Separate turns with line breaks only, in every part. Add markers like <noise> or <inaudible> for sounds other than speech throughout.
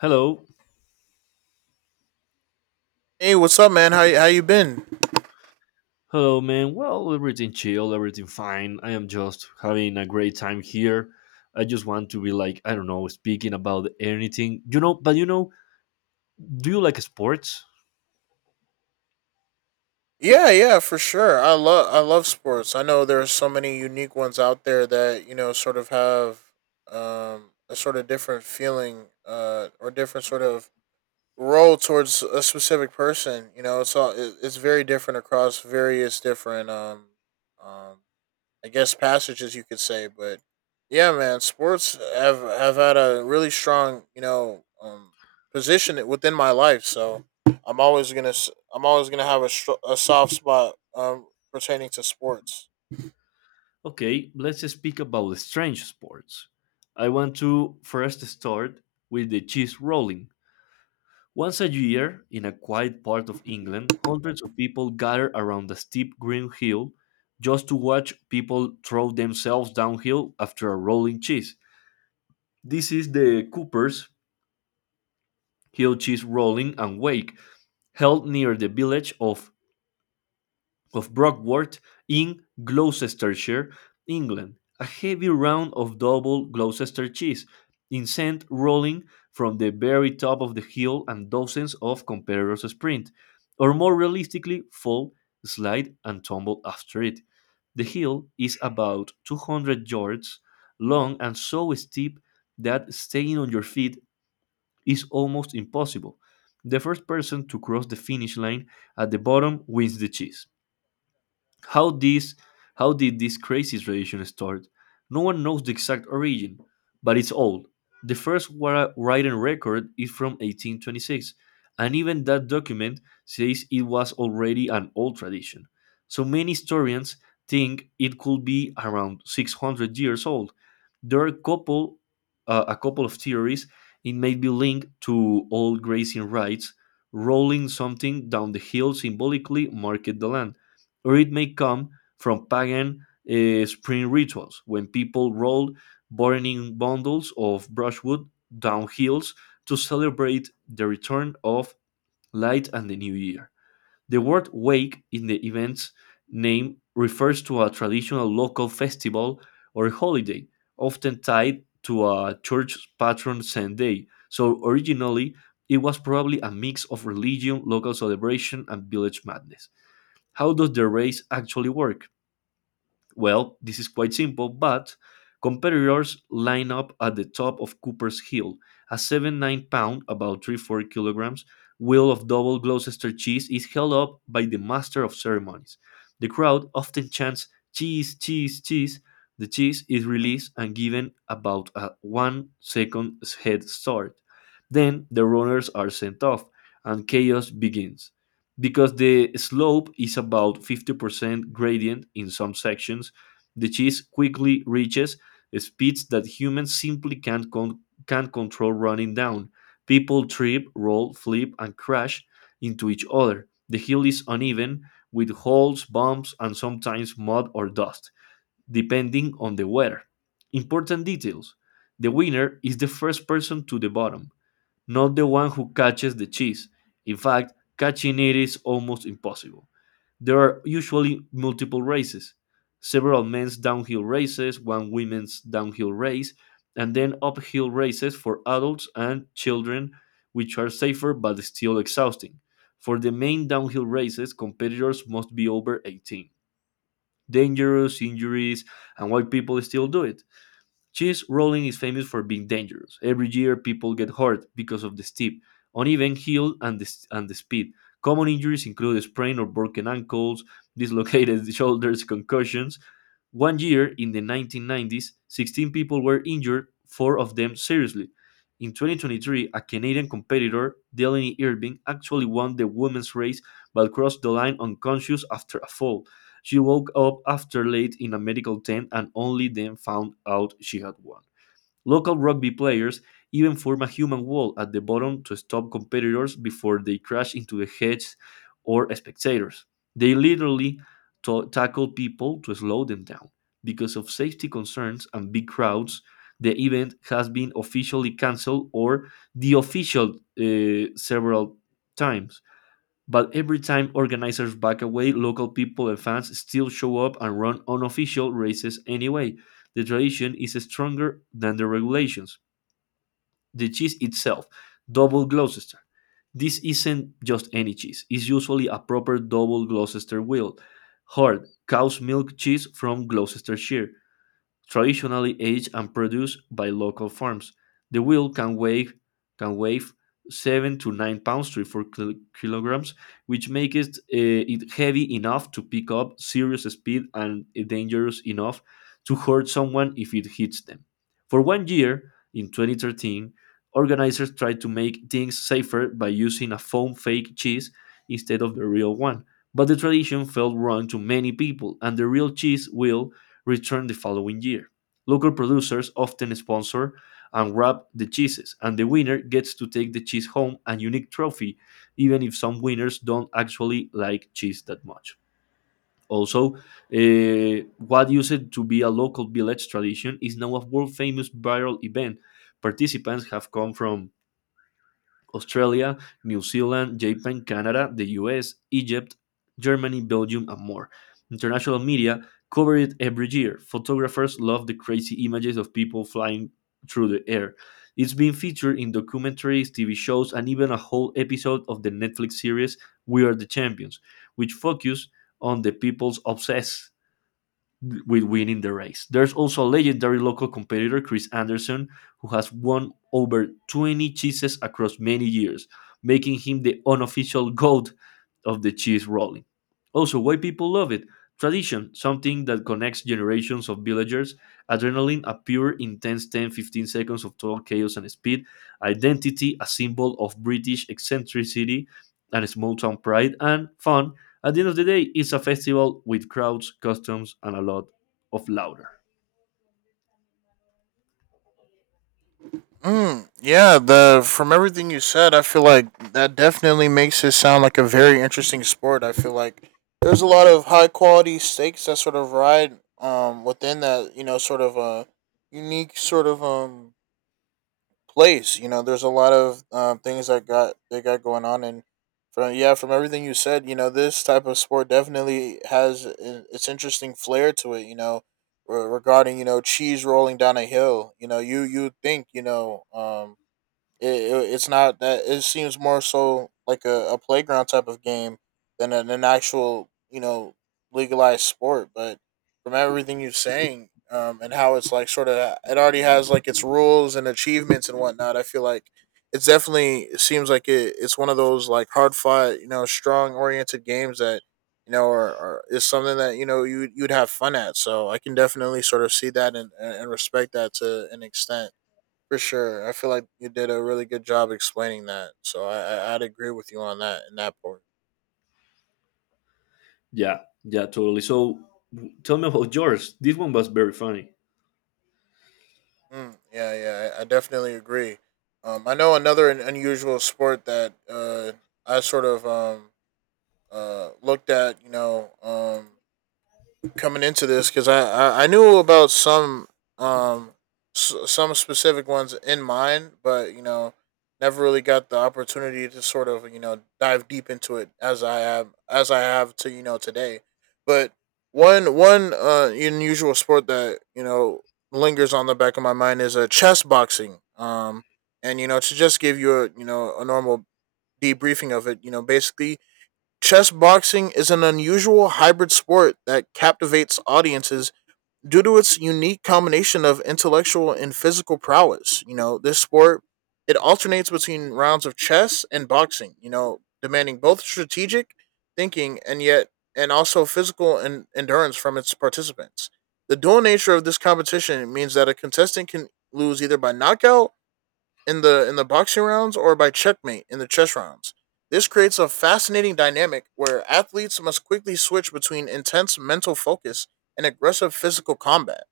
Hello.
Hey, what's up, man? How you been?
Hello, man. Well, everything chill, everything fine. I am just having a great time here. I just want to be like, I don't know, speaking about anything. Do you like sports?
Yeah, yeah, for sure. I love sports. I know there are so many unique ones out there that you know sort of have a sort of different feeling or different sort of role towards a specific person. You know, it's it's very different across various different um, I guess passages you could say, but yeah, man, sports have had a really strong you know position within my life. So I'm always gonna have a a soft spot pertaining to sports.
Okay, let's speak about strange sports. I want to first start with the cheese rolling. Once a year, in a quiet part of England, hundreds of people gather around a steep green hill just to watch people throw themselves downhill after a rolling cheese. This is the Cooper's Hill Cheese Rolling and Wake, held near the village of Brockworth in Gloucestershire, England. A heavy round of double Gloucester cheese, incensed rolling from the very top of the hill, and dozens of competitors sprint, or more realistically, fall, slide, and tumble after it. The hill is about 200 yards long and so steep that staying on your feet is almost impossible. The first person to cross the finish line at the bottom wins the chase. How this how did this crazy tradition start? No one knows the exact origin, but it's old. The first written record is from 1826, and even that document says it was already an old tradition. So many historians think it could be around 600 years old. There are a couple of theories. It may be linked to old grazing rights. Rolling something down the hill symbolically marked the land, or it may come from pagan spring rituals when people rolled burning bundles of brushwood down hills to celebrate the return of light and the new year. The word wake in the event's name refers to a traditional local festival or holiday, often tied to a church patron saint day. So originally, it was probably a mix of religion, local celebration, and village madness. How does the race actually work? Well, this is quite simple, but competitors line up at the top of Cooper's Hill. A 7-9 pound, about 3-4 kilograms, wheel of double Gloucester cheese is held up by the master of ceremonies. The crowd often chants cheese, cheese, cheese. The cheese is released and given about a 1 second head start. Then the runners are sent off and chaos begins. Because the slope is about 50% gradient in some sections, the cheese quickly reaches speeds that humans simply can't control running down. People trip, roll, flip, and crash into each other. The hill is uneven, with holes, bumps, and sometimes mud or dust, depending on the weather. Important details: the winner is the first person to the bottom, not the one who catches the cheese. In fact, catching it is almost impossible. There are usually multiple races: several men's downhill races, one women's downhill race, and then uphill races for adults and children, which are safer but still exhausting. For the main downhill races, competitors must be over 18. Dangerous injuries, and why people still do it. Cheese rolling is famous for being dangerous. Every year, people get hurt because of the steep, uneven heel and the speed. Common injuries include a sprain or broken ankles, dislocated <laughs> shoulders, concussions. One year in the 1990s, 16 people were injured, four of them seriously. In 2023, a Canadian competitor, Delaney Irving, actually won the women's race but crossed the line unconscious after a fall. She woke up after late in a medical tent and only then found out she had won. Local rugby players even form a human wall at the bottom to stop competitors before they crash into the heads or spectators. They literally tackle people to slow them down. Because of safety concerns and big crowds, the event has been officially cancelled or the official several times. But every time organizers back away, local people and fans still show up and run unofficial races anyway. The tradition is stronger than the regulations. The cheese itself, double Gloucester. This isn't just any cheese, it's usually a proper double Gloucester wheel. Hard, cow's milk cheese from Gloucestershire, traditionally aged and produced by local farms. The wheel can weigh 7 to 9 pounds, 3 4 kilograms, which makes it heavy enough to pick up serious speed and dangerous enough to hurt someone if it hits them. For one year in 2013, organizers tried to make things safer by using a foam fake cheese instead of the real one. But the tradition felt wrong to many people, and the real cheese wheel returned the following year. Local producers often sponsor and wrap the cheeses, and the winner gets to take the cheese home, a unique trophy, even if some winners don't actually like cheese that much. Also, what used to be a local village tradition is now a world famous viral event. Participants have come from Australia, New Zealand, Japan, Canada, the US, Egypt, Germany, Belgium, and more. International media covered it every year. Photographers love the crazy images of people flying through the air. It's been featured in documentaries, TV shows, and even a whole episode of the Netflix series We Are the Champions, which focus on the people's obsess with winning the race. There's also a legendary local competitor, Chris Anderson, who has won over 20 cheeses across many years, making him the unofficial goat of the cheese rolling. Also, why people love it: tradition, something that connects generations of villagers; adrenaline, a pure, intense 10 to 15 seconds of total chaos and speed; identity, a symbol of British eccentricity and small town pride; and fun. At the end of the day, it's a festival with crowds, customs, and a lot of louder.
Yeah, the from everything you said, I feel like that definitely makes it sound like a very interesting sport. I feel like there's a lot of high quality stakes that sort of ride within that you know sort of a unique sort of place. You know, there's a lot of things that got they got going on, and from everything you said, you know, this type of sport definitely has its interesting flair to it. You know, regarding you know cheese rolling down a hill. You know, you would think you know it's not that. It seems more so like a playground type of game than an actual, you know, legalized sport. But from everything you're saying, and how it's like sort of, it already has like its rules and achievements and whatnot. I feel like it seems like it's one of those like hard fought, you know, strong oriented games that you know are is something that you know you'd have fun at. So I can definitely sort of see that and and respect that to an extent. For sure. I feel like you did a really good job explaining that. So I'd agree with you on that in that part.
Yeah, yeah, totally. So tell me about yours. This one was very funny.
Yeah, yeah, I definitely agree. I know another unusual sport that I sort of looked at. You know, coming into this because I knew about some um some specific ones in mind, but you know never really got the opportunity to sort of you know dive deep into it as I have to you know today. But one unusual sport that you know lingers on the back of my mind is a chess boxing. And you know to just give you a you know a normal debriefing of it, you know basically chess boxing is an unusual hybrid sport that captivates audiences due to its unique combination of intellectual and physical prowess. You know, this sport it alternates between rounds of chess and boxing, you know, demanding both strategic thinking and yet and also physical and endurance from its participants. The dual nature of this competition means that a contestant can lose either by knockout in the boxing rounds or by checkmate in the chess rounds. This creates a fascinating dynamic where athletes must quickly switch between intense mental focus and aggressive physical combat.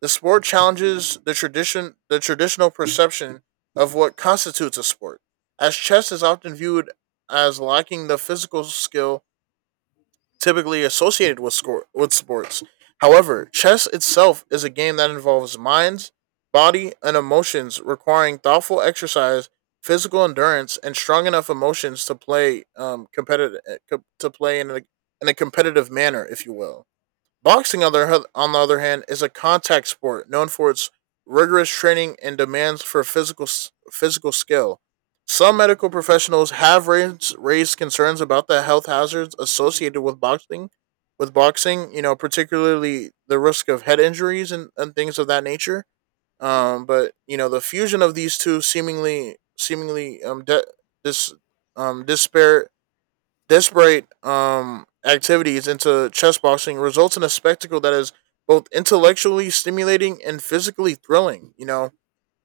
The sport challenges the traditional perception of what constitutes a sport, as chess is often viewed as lacking the physical skill typically associated with score with sports. However, chess itself is a game that involves minds, body, and emotions, requiring thoughtful exercise, physical endurance, and strong enough emotions to play competitive to play in a competitive manner, if you will. Boxing, on the other hand, is a contact sport known for its rigorous training and demands for physical skill. Some medical professionals have raised concerns about the health hazards associated with boxing, you know, particularly the risk of head injuries and things of that nature. But you know, the fusion of these two seemingly dis, disparate desperate activities into chess boxing results in a spectacle that is both intellectually stimulating and physically thrilling. You know,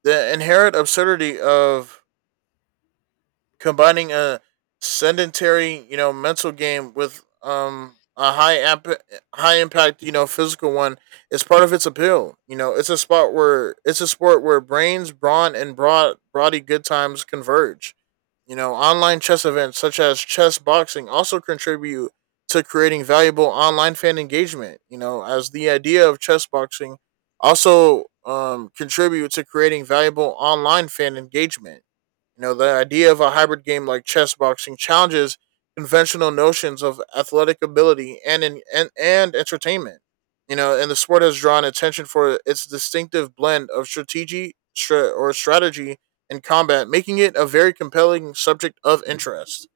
the inherent absurdity of combining a sedentary, you know, mental game with a high impact, you know, physical one is part of its appeal. You know, it's a sport where brains, brawn, and broad body good times converge. You know, online chess events such as chess boxing also contribute to creating valuable online fan engagement. You know, as the idea of chess boxing also contribute to creating valuable online fan engagement, you know, the idea of a hybrid game like chess boxing challenges conventional notions of athletic ability and and entertainment. You know, and the sport has drawn attention for its distinctive blend of strategy stra- or strategy and combat, making it a very compelling subject of interest.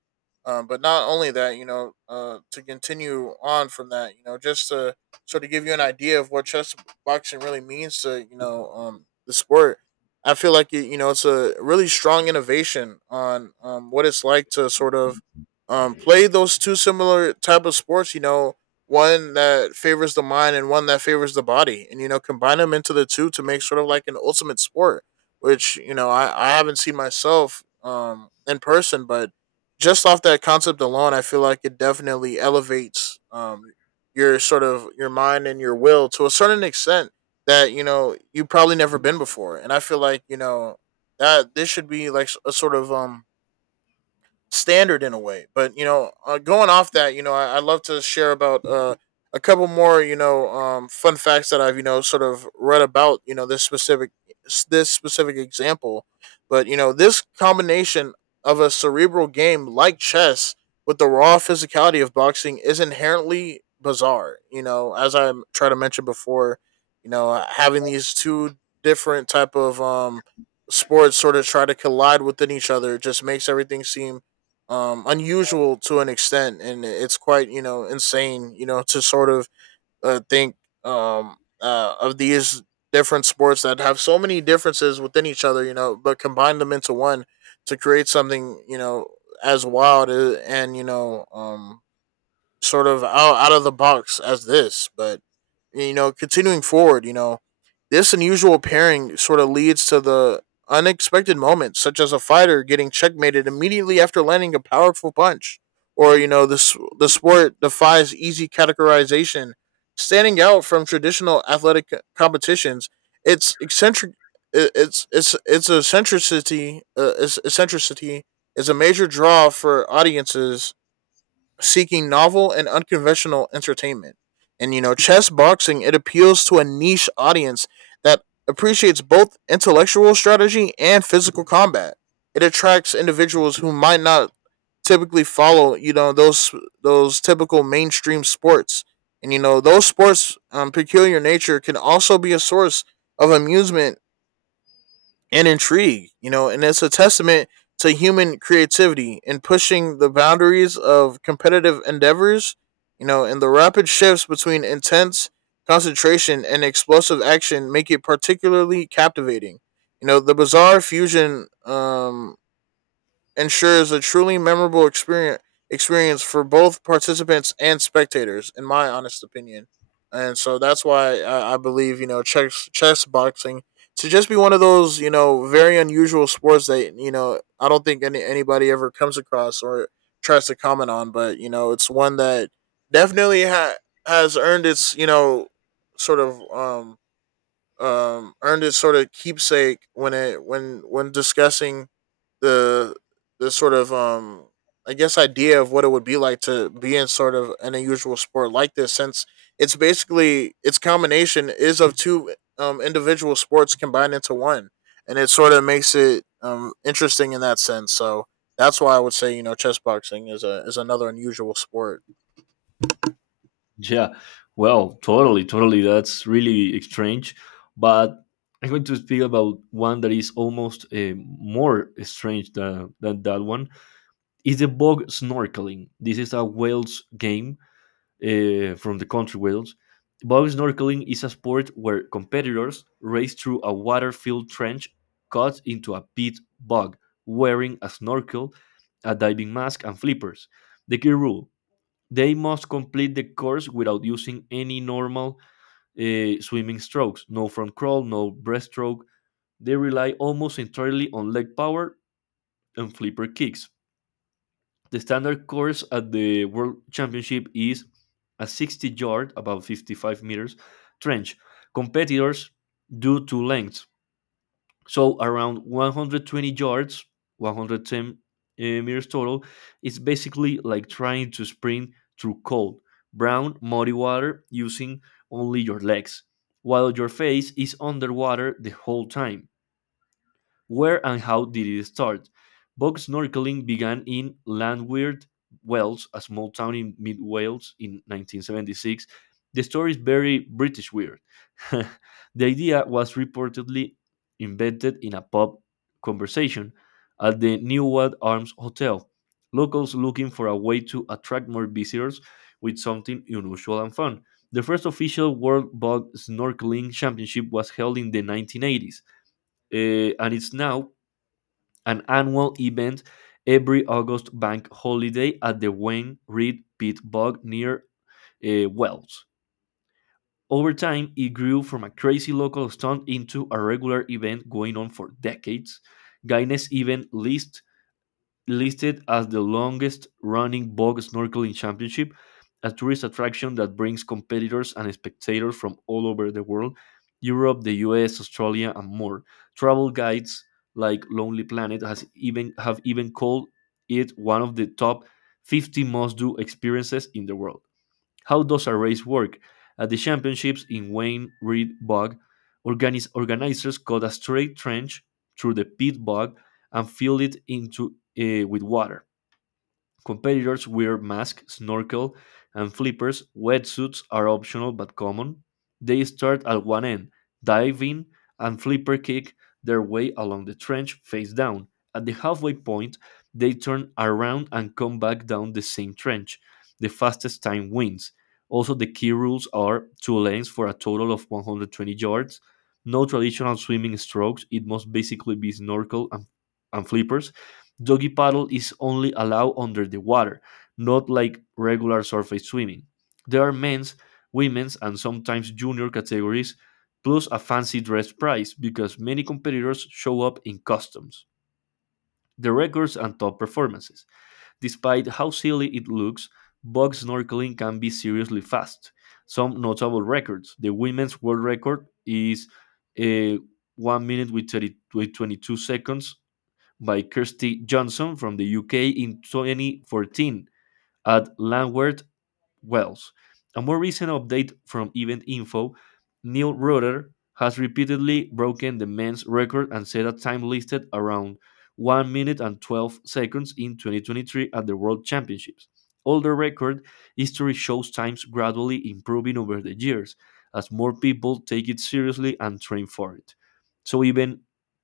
But not only that, you know, to continue on from that, you know, just to sort of give you an idea of what chess boxing really means to you know the sport. I feel like it, you know it's a really strong innovation on what it's like to sort of play those two similar type of sports. You know, one that favors the mind and one that favors the body, and you know combine them into the two to make sort of like an ultimate sport. Which you know I haven't seen myself in person, but just off that concept alone, I feel like it definitely elevates your sort of your mind and your will to a certain extent that you know you have probably never been before, and I feel like you know that this should be like a sort of standard in a way. But you know, going off that, you know, I love to share about a couple more, you know, fun facts that I've you know sort of read about, you know, this specific example. But you know, this combination of a cerebral game like chess with the raw physicality of boxing is inherently bizarre. You know, as I tried to mention before, you know, having these two different type of sports sort of try to collide within each other just makes everything seem unusual to an extent and it's quite you know insane you know to sort of think um of these different sports that have so many differences within each other you know but combine them into one to create something you know as wild and you know sort of out of the box as this but you know continuing forward you know this unusual pairing sort of leads to the unexpected moments, such as a fighter getting checkmated immediately after landing a powerful punch, or you know, this the sport defies easy categorization, standing out from traditional athletic competitions. It's eccentric. It's it's eccentricity. Its eccentricity is a major draw for audiences seeking novel and unconventional entertainment. And you know, chess boxing it appeals to a niche audience that appreciates both intellectual strategy and physical combat. It attracts individuals who might not typically follow, you know, those typical mainstream sports. And you know, those sports peculiar nature can also be a source of amusement and intrigue, you know, and it's a testament to human creativity in pushing the boundaries of competitive endeavors, you know, and the rapid shifts between intense concentration and explosive action make it particularly captivating. You know, the bizarre fusion ensures a truly memorable experience for both participants and spectators, in my honest opinion. And so that's why I believe you know chess boxing to just be one of those you know very unusual sports that you know I don't think anybody ever comes across or tries to comment on, but you know it's one that definitely has earned its you know sort of earned its sort of keepsake when it when discussing the the sort of I guess idea of what it would be like to be in sort of an unusual sport like this since it's basically its combination is of two individual sports combined into one and it sort of makes it interesting in that sense. So that's why I would say, you know, chess boxing is a is another unusual sport.
Yeah, well, totally, totally. That's really strange. But I'm going to speak about one that is almost more strange than that one. It's the bog snorkeling. This is a Wales game, from the country Wales. Bow snorkeling is a sport where competitors race through a water filled trench cut into a pit bog, wearing a snorkel, a diving mask, and flippers. The key rule: they must complete the course without using any normal swimming strokes, no front crawl, no breaststroke. They rely almost entirely on leg power and flipper kicks. The standard course at the World Championship is a 60-yard, about 55 meters, trench. Competitors do two lengths, so around 120 yards, 110 meters total. It's basically like trying to sprint through cold, brown, muddy water using only your legs, while your face is underwater the whole time. Where and how did it start? Bog snorkeling began in Llanwyd, Wales, a small town in mid Wales, in 1976. The story is very British weird. <laughs> The idea was reportedly invented in a pub conversation at the Newad Arms Hotel. Locals looking for a way to attract more visitors with something unusual and fun. The first official World Bog Snorkeling Championship was held in the 1980s, and it's now an annual event every August bank holiday at the Wayne Reed Pit Bog near Wells. Over time, it grew from a crazy local stunt into a regular event going on for decades. Guinness even lists listed as the longest running bog snorkeling championship, a tourist attraction that brings competitors and spectators from all over the world: Europe, the US, Australia, and more. Travel guides like Lonely Planet has even have even called it one of the top 50 must do experiences in the world. How does a race work? At the championships in Wayne Reed Bog, organizers cut a straight trench through the pit bog and filled it into with water. Competitors wear masks, snorkel, and flippers. Wetsuits are optional but common. They start at one end, dive in, and flipper kick their way along the trench face down. At the halfway point, they turn around and come back down the same trench. The fastest time wins. Also, the key rules are two lanes for a total of 120 yards. No traditional swimming strokes. It must basically be snorkel and flippers. Doggy paddle is only allowed under the water, not like regular surface swimming. There are men's, women's, and sometimes junior categories, plus a fancy dress prize because many competitors show up in costumes. The records and top performances. Despite how silly it looks, bug snorkeling can be seriously fast. Some notable records. The women's world record is uh, 1 minute 30, with 22 seconds by Kirsty Johnson from the UK in 2014 at Lambeth wells. A more recent update from Event Info, Neil Rutter has repeatedly broken the men's record and set a time listed around 1 minute and 12 seconds in 2023 at the World Championships. Although record history shows times gradually improving over the years as more people take it seriously and train for it. So even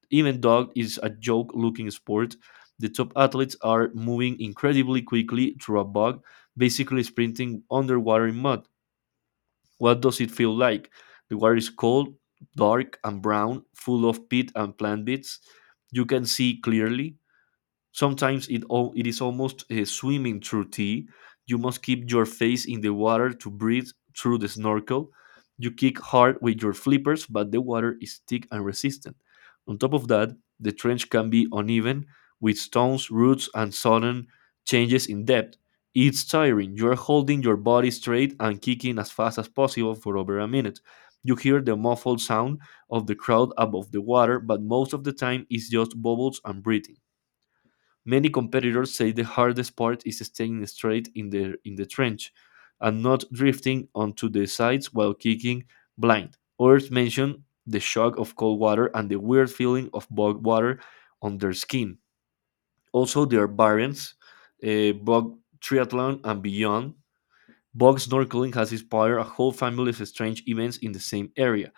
even though is a joke looking sport, the top athletes are moving incredibly quickly through a bug basically sprinting underwater in mud. What does it feel like? The water is cold, dark, and brown, full of peat and plant bits. You can see clearly. Sometimes it is almost swimming through tea. You must keep your face in the water to breathe through the snorkel. You kick hard with your flippers, but the water is thick and resistant. On top of that, the trench can be uneven with stones, roots, and sudden changes in depth. It's tiring. You are holding your body straight and kicking as fast as possible for over a minute. You hear the muffled sound of the crowd above the water, but most of the time it's just bubbles and breathing. Many competitors say the hardest part is staying straight in the trench and not drifting onto the sides while kicking blind. Others mention the shock of cold water and the weird feeling of bog water on their skin. Also, there are variants, bog triathlon and beyond. Bog snorkeling has inspired a whole family of strange events in the same area.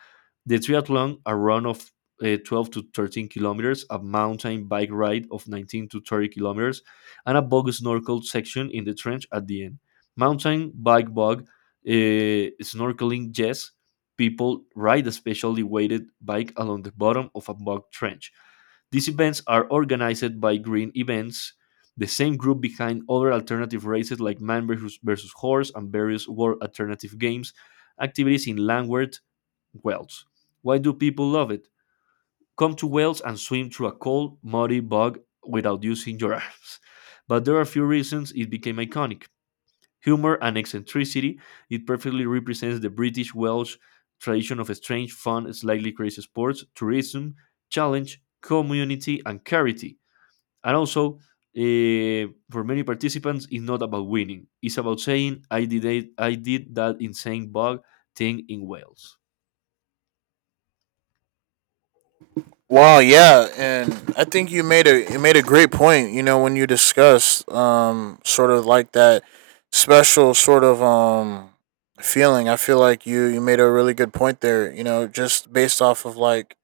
The triathlon, a run of 12 to 13 kilometers, a mountain bike ride of 19 to 30 kilometers, and a bog snorkel section in the trench at the end. Mountain bike bog, snorkeling, yes. People ride a specially weighted bike along the bottom of a bog trench. These events are organized by Green Events, the same group behind other alternative races like Man versus Horse and various World Alternative Games activities in Langward, Wales. Why do people love it? Come to Wales and swim through a cold, muddy bog without using your <laughs> arms. But there are a few reasons it became iconic. Humor and eccentricity, it perfectly represents the British Welsh tradition of strange, fun, slightly crazy sports, tourism, challenge, community, and charity. And also, for many participants, it's not about winning. It's about saying, "I did it, I did that insane bug thing in Wales."
Wow, yeah, and I think you made a great point. You know, when you discussed sort of like that special sort of feeling, I feel like you made a really good point there. You know, just based off of like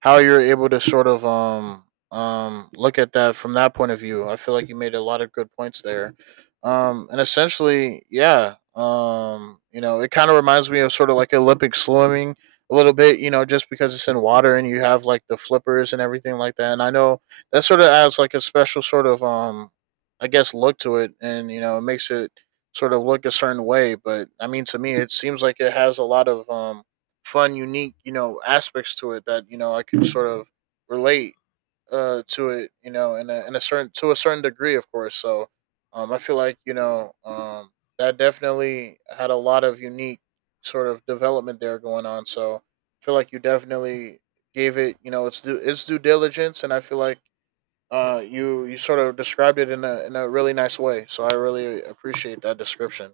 how you're able to sort of look at that from that point of view. I feel like you made a lot of good points there. And essentially, yeah, you know, it kind of reminds me of sort of like Olympic swimming a little bit, you know, just because it's in water and you have like the flippers and everything like that. And I know that sort of adds like a special sort of I guess look to it, and you know, it makes it sort of look a certain way, but I mean to me it seems like it has a lot of fun, unique, you know, aspects to it that you know I could sort of relate to it, you know, in a certain to a certain degree, of course. So, I feel like you know, that definitely had a lot of unique sort of development there going on. So, I feel like you definitely gave it, you know, its due diligence, and I feel like you sort of described it in a really nice way. So I really appreciate that description.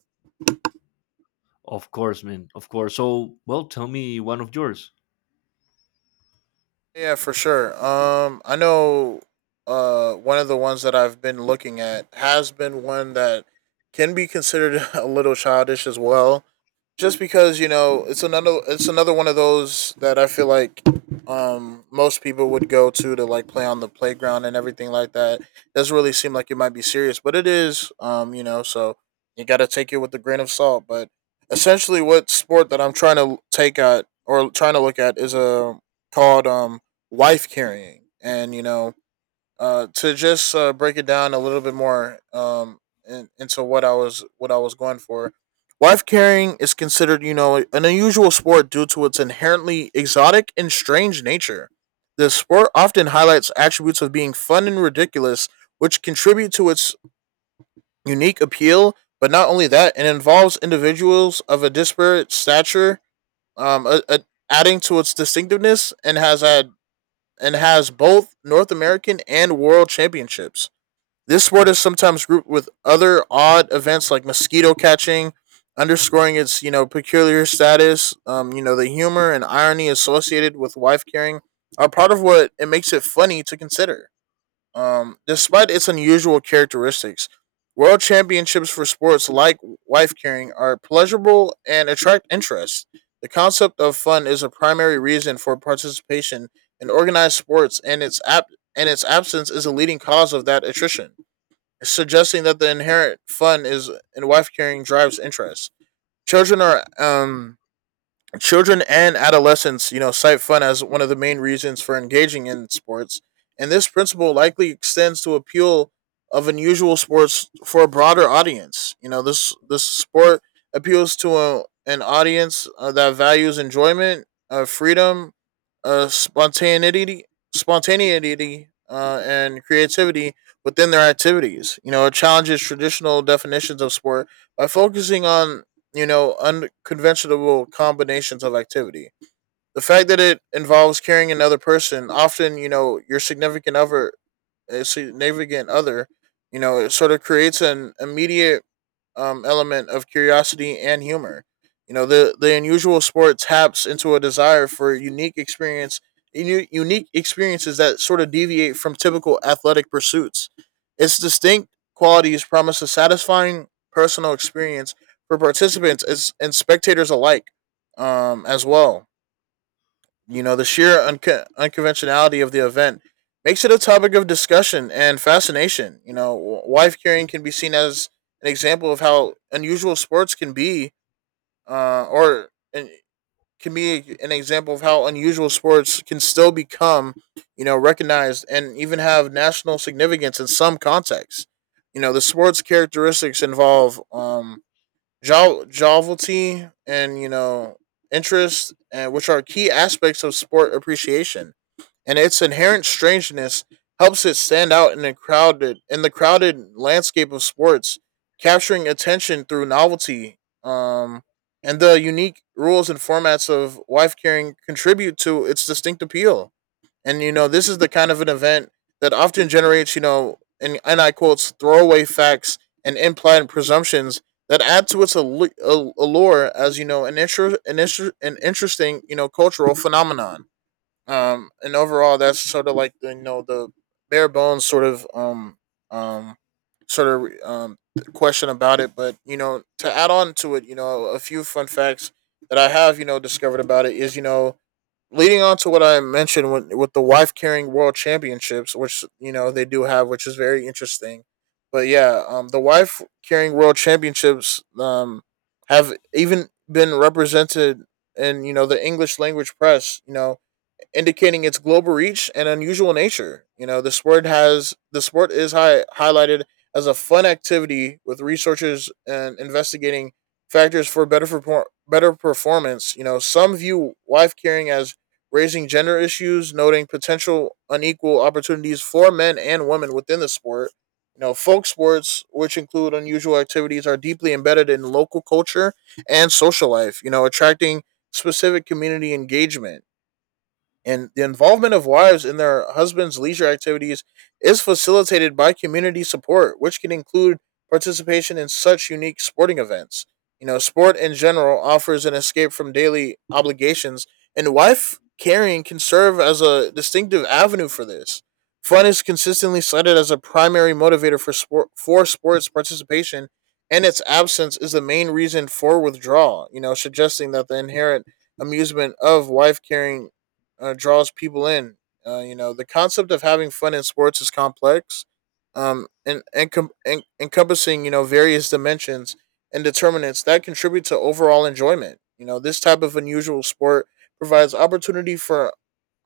Of course, man. Of course. So, well, tell me one of yours.
Yeah, for sure. I know. One of the ones that I've been looking at has been one that can be considered <laughs> a little childish as well, just because you know it's another one of those that I feel like most people would go to like play on the playground and everything like that. It doesn't really seem like it might be serious, but it is. You know, so you got to take it with a grain of salt. But essentially, what sport that I'm trying to look at is a called wife carrying, and you know to just break it down a little bit more, into what I was going for. Wife carrying is considered, you know, an unusual sport due to its inherently exotic and strange nature. The sport often highlights attributes of being fun and ridiculous, which contribute to its unique appeal. But not only that, it involves individuals of a disparate stature, um, a, a, adding to its distinctiveness, and has both North American and World Championships. This sport is sometimes grouped with other odd events like mosquito catching, underscoring its you know peculiar status. You know, the humor and irony associated with wife carrying are part of what it makes it funny to consider. Despite its unusual characteristics, world championships for sports like wife carrying are pleasurable and attract interest. The concept of fun is a primary reason for participation in organized sports, and and its absence is a leading cause of that attrition, suggesting that the inherent fun is in wife carrying drives interest. Children are um Children and adolescents, you know, cite fun as one of the main reasons for engaging in sports, and this principle likely extends to appeal of unusual sports for a broader audience. You know, this sport appeals to a, an audience, that values enjoyment, freedom, uh, spontaneity, spontaneity, and creativity within their activities. You know, it challenges traditional definitions of sport by focusing on you know unconventional combinations of activity. The fact that it involves carrying another person, often, you know, your significant other, eh, significant other, you know, it sort of creates an immediate element of curiosity and humor. You know, the unusual sport taps into a desire for unique experience, unique experiences that sort of deviate from typical athletic pursuits. Its distinct qualities promise a satisfying personal experience for participants as, and spectators alike, as well. You know, the sheer unconventionality of the event makes it a topic of discussion and fascination. You know, wife carrying can be seen as an example of how unusual sports can be, or an, can be an example of how unusual sports can still become, you know, recognized and even have national significance in some contexts. You know, the sports characteristics involve jovelty and you know interest and which are key aspects of sport appreciation, and its inherent strangeness helps it stand out in the crowded landscape of sports, capturing attention through novelty, and the unique rules and formats of wife carrying contribute to its distinct appeal. And you know, this is the kind of an event that often generates, you know, and I quotes, throwaway facts and implied presumptions that add to its allure as, you know, an interesting, you know, cultural phenomenon. And overall, that's sort of like the, you know, the bare bones sort of, um, sort of, um, question about it. But, you know, to add on to it, you know, a few fun facts that I have, you know, discovered about it is, you know, leading on to what I mentioned with the wife carrying world championships, which you know they do have, which is very interesting. But yeah, the wife carrying world championships have even been represented in you know the English language press. You know, indicating its global reach and unusual nature. You know, the sport is highlighted as a fun activity with researchers and investigating factors for better performance. You know, some view wife carrying as raising gender issues, noting potential unequal opportunities for men and women within the sport. You know, folk sports, which include unusual activities, are deeply embedded in local culture and social life. You know, attracting specific community engagement, and the involvement of wives in their husbands' leisure activities is facilitated by community support, which can include participation in such unique sporting events. You know, sport in general offers an escape from daily obligations, and wife carrying can serve as a distinctive avenue for this. Fun is consistently cited as a primary motivator for sports participation, and its absence is the main reason for withdrawal. You know, suggesting that the inherent amusement of wife carrying draws people in. You know, the concept of having fun in sports is complex, and, and encompassing you know various dimensions and determinants that contribute to overall enjoyment. You know, this type of unusual sport provides opportunity for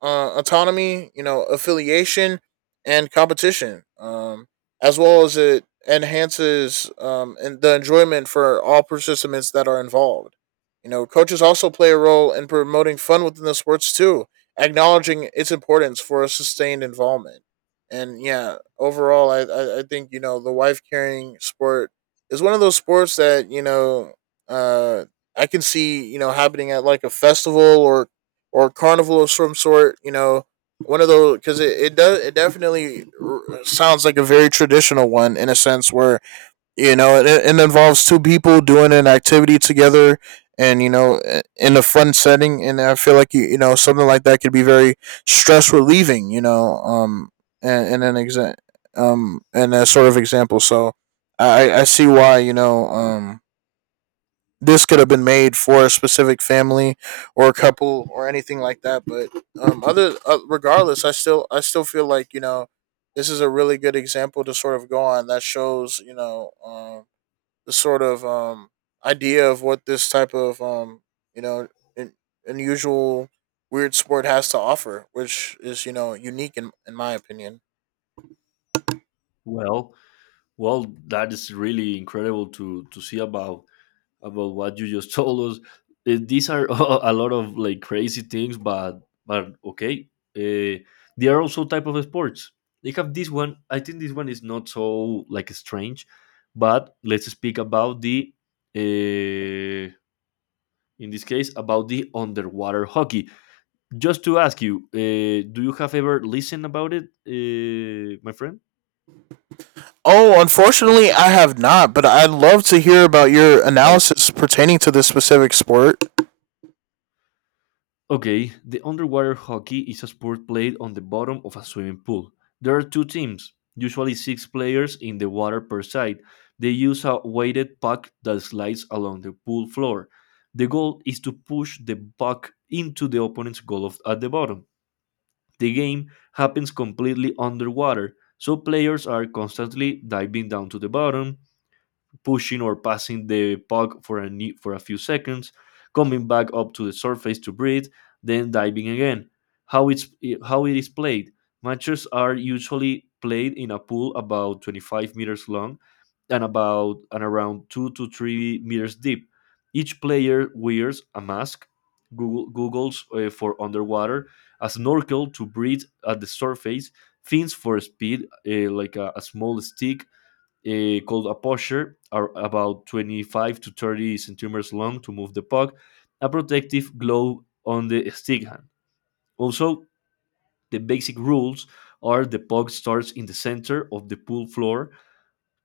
autonomy, you know, affiliation, and competition, as well as it enhances and the enjoyment for all participants that are involved. You know, coaches also play a role in promoting fun within the sports too, acknowledging its importance for a sustained involvement. And yeah, overall, I think, you know, the wife carrying sport is one of those sports that, you know, uh, I can see, you know, happening at like a festival or carnival of some sort, you know, one of those, cause it does, it definitely sounds like a very traditional one in a sense where, you know it involves two people doing an activity together and you know in a fun setting. And I feel like you know something like that could be very stress relieving, you know, and a sort of example. So I see why you know this could have been made for a specific family or a couple or anything like that. But other regardless, I still feel like you know this is a really good example to sort of go on that shows you know the sort of, idea of what this type of, you know in, unusual weird sport has to offer, which is you know unique in my opinion.
Well, well, that is really incredible to see about. About what you just <laughs> told us. These are <laughs> a lot of like crazy things, but okay. Uh, they are also type of sports. They have this one. I think this one is not so like strange, but let's speak about the uh, in this case about the underwater hockey. Just to ask you, do you have ever listened about it, my friend?
Oh, unfortunately, I have not, but I'd love to hear about your analysis pertaining to this specific sport.
Okay, the underwater hockey is a sport played on the bottom of a swimming pool. There are two teams, usually six players in the water per side. They use a weighted puck that slides along the pool floor. The goal is to push the puck into the opponent's goal of, at the bottom. The game happens completely underwater, so players are constantly diving down to the bottom, pushing or passing the puck for for a few seconds, coming back up to the surface to breathe, then diving again. How it's how it is played. Matches are usually played in a pool about 25 meters long and about and around 2 to 3 meters deep. Each player wears a mask, googles for underwater, a snorkel to breathe at the surface, fins for speed, like a small stick called a posture, are about 25 to 30 centimeters long to move the puck, a protective glove on the stick hand. Also, the basic rules are the puck starts in the center of the pool floor.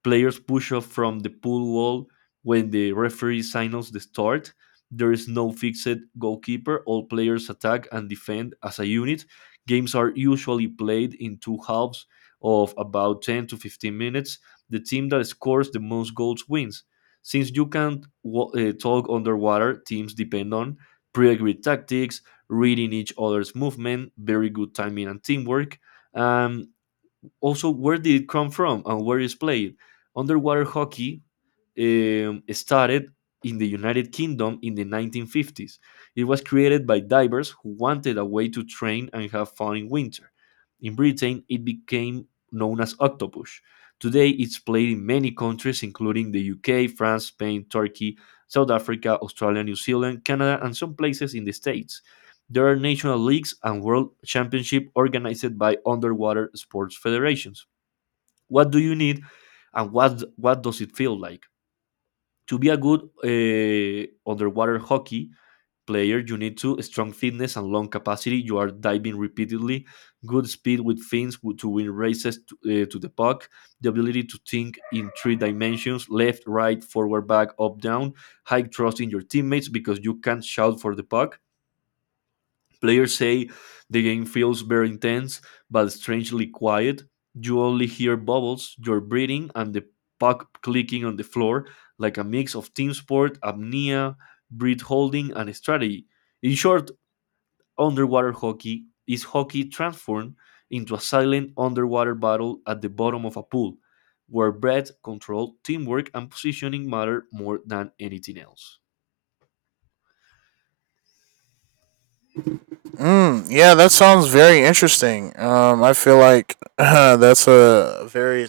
Players push off from the pool wall when the referee signals the start. There is no fixed goalkeeper. All players attack and defend as a unit. Games are usually played in two halves of about 10 to 15 minutes. The team that scores the most goals wins. Since you can't talk underwater, teams depend on pre agreed tactics, reading each other's movement, very good timing and teamwork. And also, where did it come from and where is played. Underwater hockey started in the United Kingdom in the 1950s. It was created by divers who wanted a way to train and have fun in winter. In Britain, it became known as Octopus. Today, it's played in many countries, including the UK, France, Spain, Turkey, South Africa, Australia, New Zealand, Canada, and some places in the States. There are national leagues and world championship organized by underwater sports federations. What do you need and what does it feel like? To be a good underwater hockey player, you need to strong fitness and long capacity. You are diving repeatedly, good speed with fins to win races to the puck, the ability to think in three dimensions left, right, forward, back, up, down, high trust in your teammates because you can shout for the puck. Players say the game feels very intense but strangely quiet. You only hear bubbles, your breathing, and the puck clicking on the floor like a mix of team sport, apnea, breath holding, and strategy. In short, underwater hockey is hockey transformed into a silent underwater battle at the bottom of a pool, where breath control, teamwork, and positioning matter more than anything else.
Mm, yeah, that sounds very interesting. I feel like <laughs> that's a very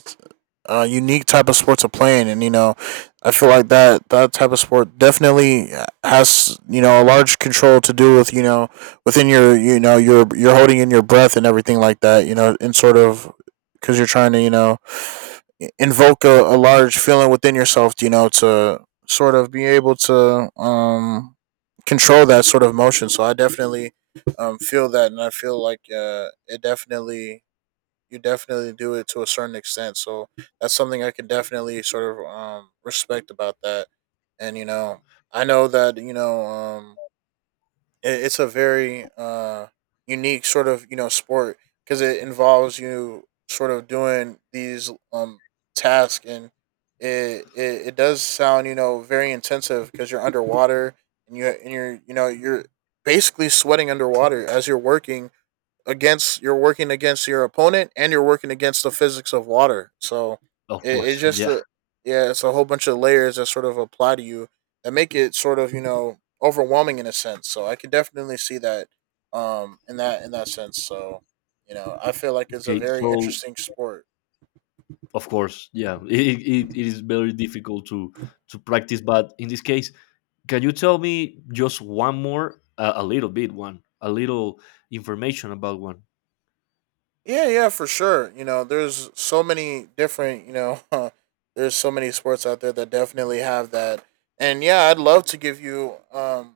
unique type of sport to play in, and you know, I feel like that type of sport definitely has you know a large control to do with you know within your you know your you're holding in your breath and everything like that. You know, in sort of because you're trying to you know invoke a large feeling within yourself, you know, to sort of be able to control that sort of emotion. So I definitely feel that, and I feel like it definitely you definitely do it to a certain extent. So that's something I can definitely sort of respect about that. And you know, I know that you know it, it's a very unique sort of you know sport, because it involves you sort of doing these tasks. And it it does sound you know very intensive because you're underwater, and you're you know you're basically sweating underwater as you're working against your opponent, and you're working against the physics of water. So
Of
it
course,
just
yeah.
yeah, it's a whole bunch of layers that sort of apply to you that make it sort of overwhelming in a sense. So I could definitely see that in that sense. So I feel like it's a
Okay,
very
so
interesting sport.
of course, yeah, <laughs> it is very difficult to practice, but in this case can you tell me just one more a little bit one a little information about one.
Yeah, yeah, for sure. You know, there's so many different <laughs> there's so many sports out there that definitely have that. And yeah, I'd love to give you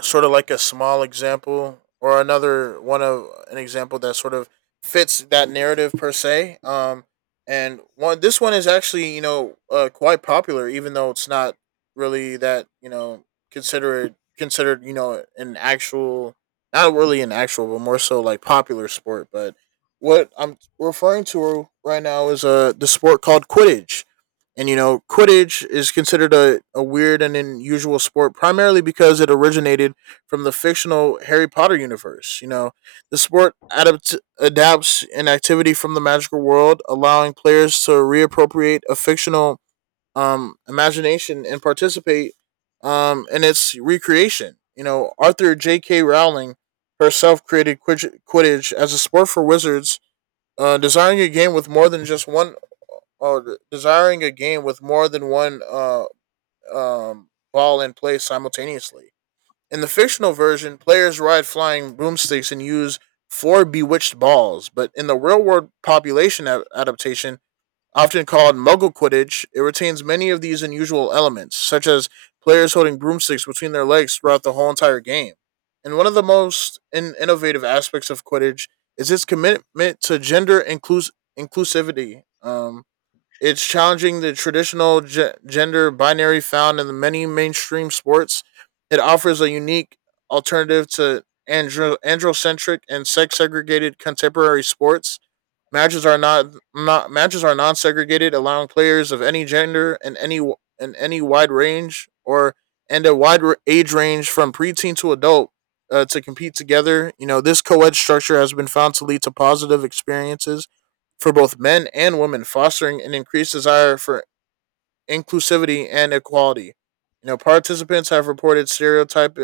sort of like a small example or another one of an example that sort of fits that narrative per se. And one this one is actually quite popular, even though it's not really that considered an actual not really an actual but more so like popular sport. But what I'm referring to right now is the sport called Quidditch. And you know, Quidditch is considered a weird and unusual sport primarily because it originated from the fictional Harry Potter universe. You know, the sport adapts an activity from the magical world, allowing players to reappropriate a fictional imagination and participate in its recreation. You know, Arthur J.K. Rowling herself created Quidditch as a sport for wizards, designing a game with more than just one oh, desiring a game with more than one ball in play simultaneously. In the fictional version, players ride flying broomsticks and use four bewitched balls, but in the real world population adaptation, often called Muggle Quidditch, it retains many of these unusual elements, such as players holding broomsticks between their legs throughout the whole entire game. And one of the most innovative aspects of Quidditch is its commitment to gender inclusivity. It's challenging the traditional gender binary found in the many mainstream sports. It offers a unique alternative to androcentric and sex segregated contemporary sports. Matches are not, not matches are non segregated, allowing players of any gender and any wide range or and a wide age range from preteen to adult to compete together. You know, this co ed structure has been found to lead to positive experiences for both men and women, fostering an increased desire for inclusivity and equality. You know, participants have reported stereotype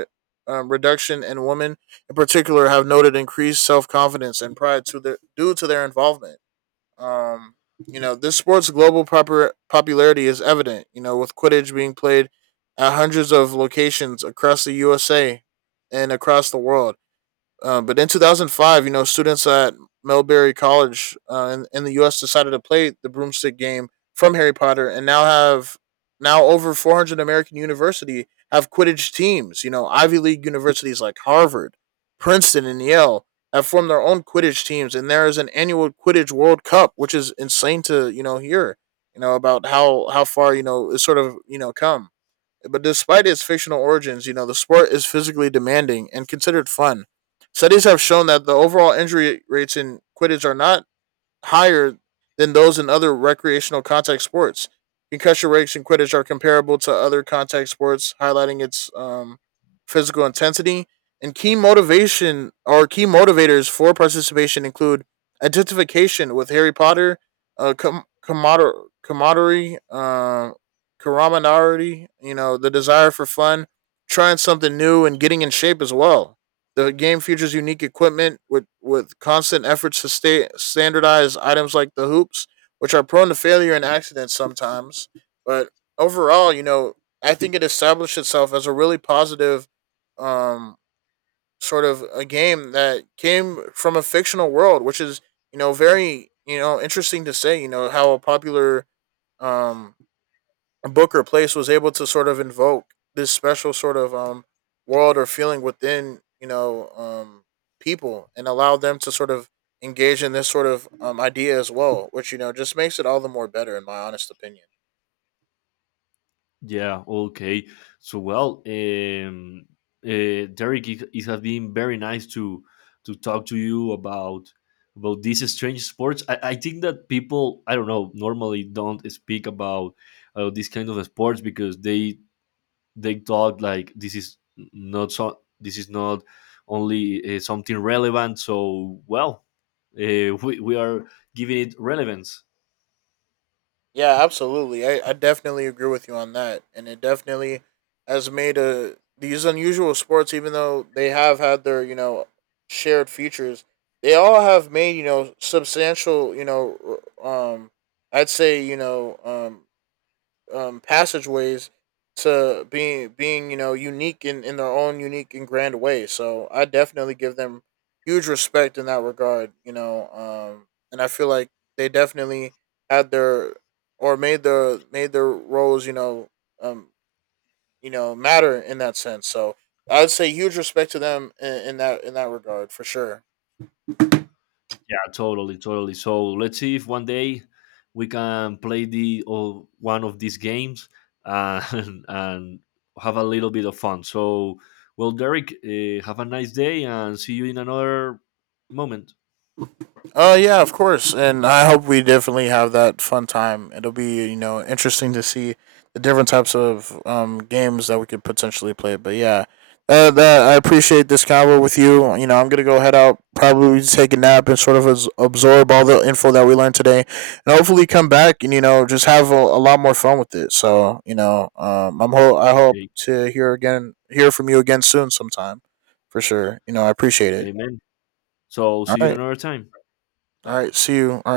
reduction, and women in particular have noted increased self confidence and pride due to their involvement. Um, you know, this sport's global proper popularity is evident. You know, with Quidditch being played at hundreds of locations across the USA and across the world. But in 2005, you know, students at Melbury College in the U.S. decided to play the broomstick game from Harry Potter, and now over 400 American university have Quidditch teams. You know, Ivy League universities like Harvard, Princeton, and Yale have formed their own Quidditch teams, and there is an annual Quidditch World Cup, which is insane to hear. You know about how far it's sort of come. But despite its fictional origins, you know, the sport is physically demanding and considered fun. Studies have shown that the overall injury rates in Quidditch are not higher than those in other recreational contact sports. Concussion rates in Quidditch are comparable to other contact sports, highlighting its physical intensity. And key motivation or key motivators for participation include identification with Harry Potter, uh, com- commodor- camaraderie, uh, camaraderie, you know, the desire for fun, trying something new, and getting in shape as well. The game features unique equipment with constant efforts to standardize items like the hoops, which are prone to failure and accidents sometimes. But overall, you know, I think it established itself as a really positive um, sort of a game that came from a fictional world, which is, you know, very, you know, interesting to say, you know, how a popular um, Booker Place was able to sort of invoke this special sort of world or feeling within people and allow them to sort of engage in this sort of idea as well, which you know just makes it all the more better in my honest opinion.
Yeah, okay, so well, Derek, it has been very nice to talk to you about these strange sports. I, think that people, I don't know, normally don't speak about these kind of sports because they thought like this is not so, this is not only something relevant. So well, we are giving it relevance.
Yeah, absolutely. I definitely agree with you on that, and it definitely has made a these unusual sports, even though they have had their shared features, they all have made substantial you know I'd say you know passageways to being unique in their own unique and grand way. So I definitely give them huge respect in that regard. And I feel like they definitely had their or made their roles um, you know matter in that sense. So I'd say huge respect to them in that regard for sure.
Yeah, totally, totally. So let's see if one day we can play the or one of these games, <laughs> and have a little bit of fun. So well, Derek, have a nice day and see you in another moment.
Yeah, of course, and I hope we definitely have that fun time. It'll be interesting to see the different types of games that we could potentially play. But yeah, that I appreciate this convo with you. You know, I'm gonna go head out, probably take a nap, and sort of absorb all the info that we learned today, and hopefully come back and just have a lot more fun with it. So you know, I hope
Okay.
to hear from you again soon, sometime, for sure. You know, I appreciate it.
Okay, man. So
All
see you in
right,
another time.
all right,
Bye.
see you.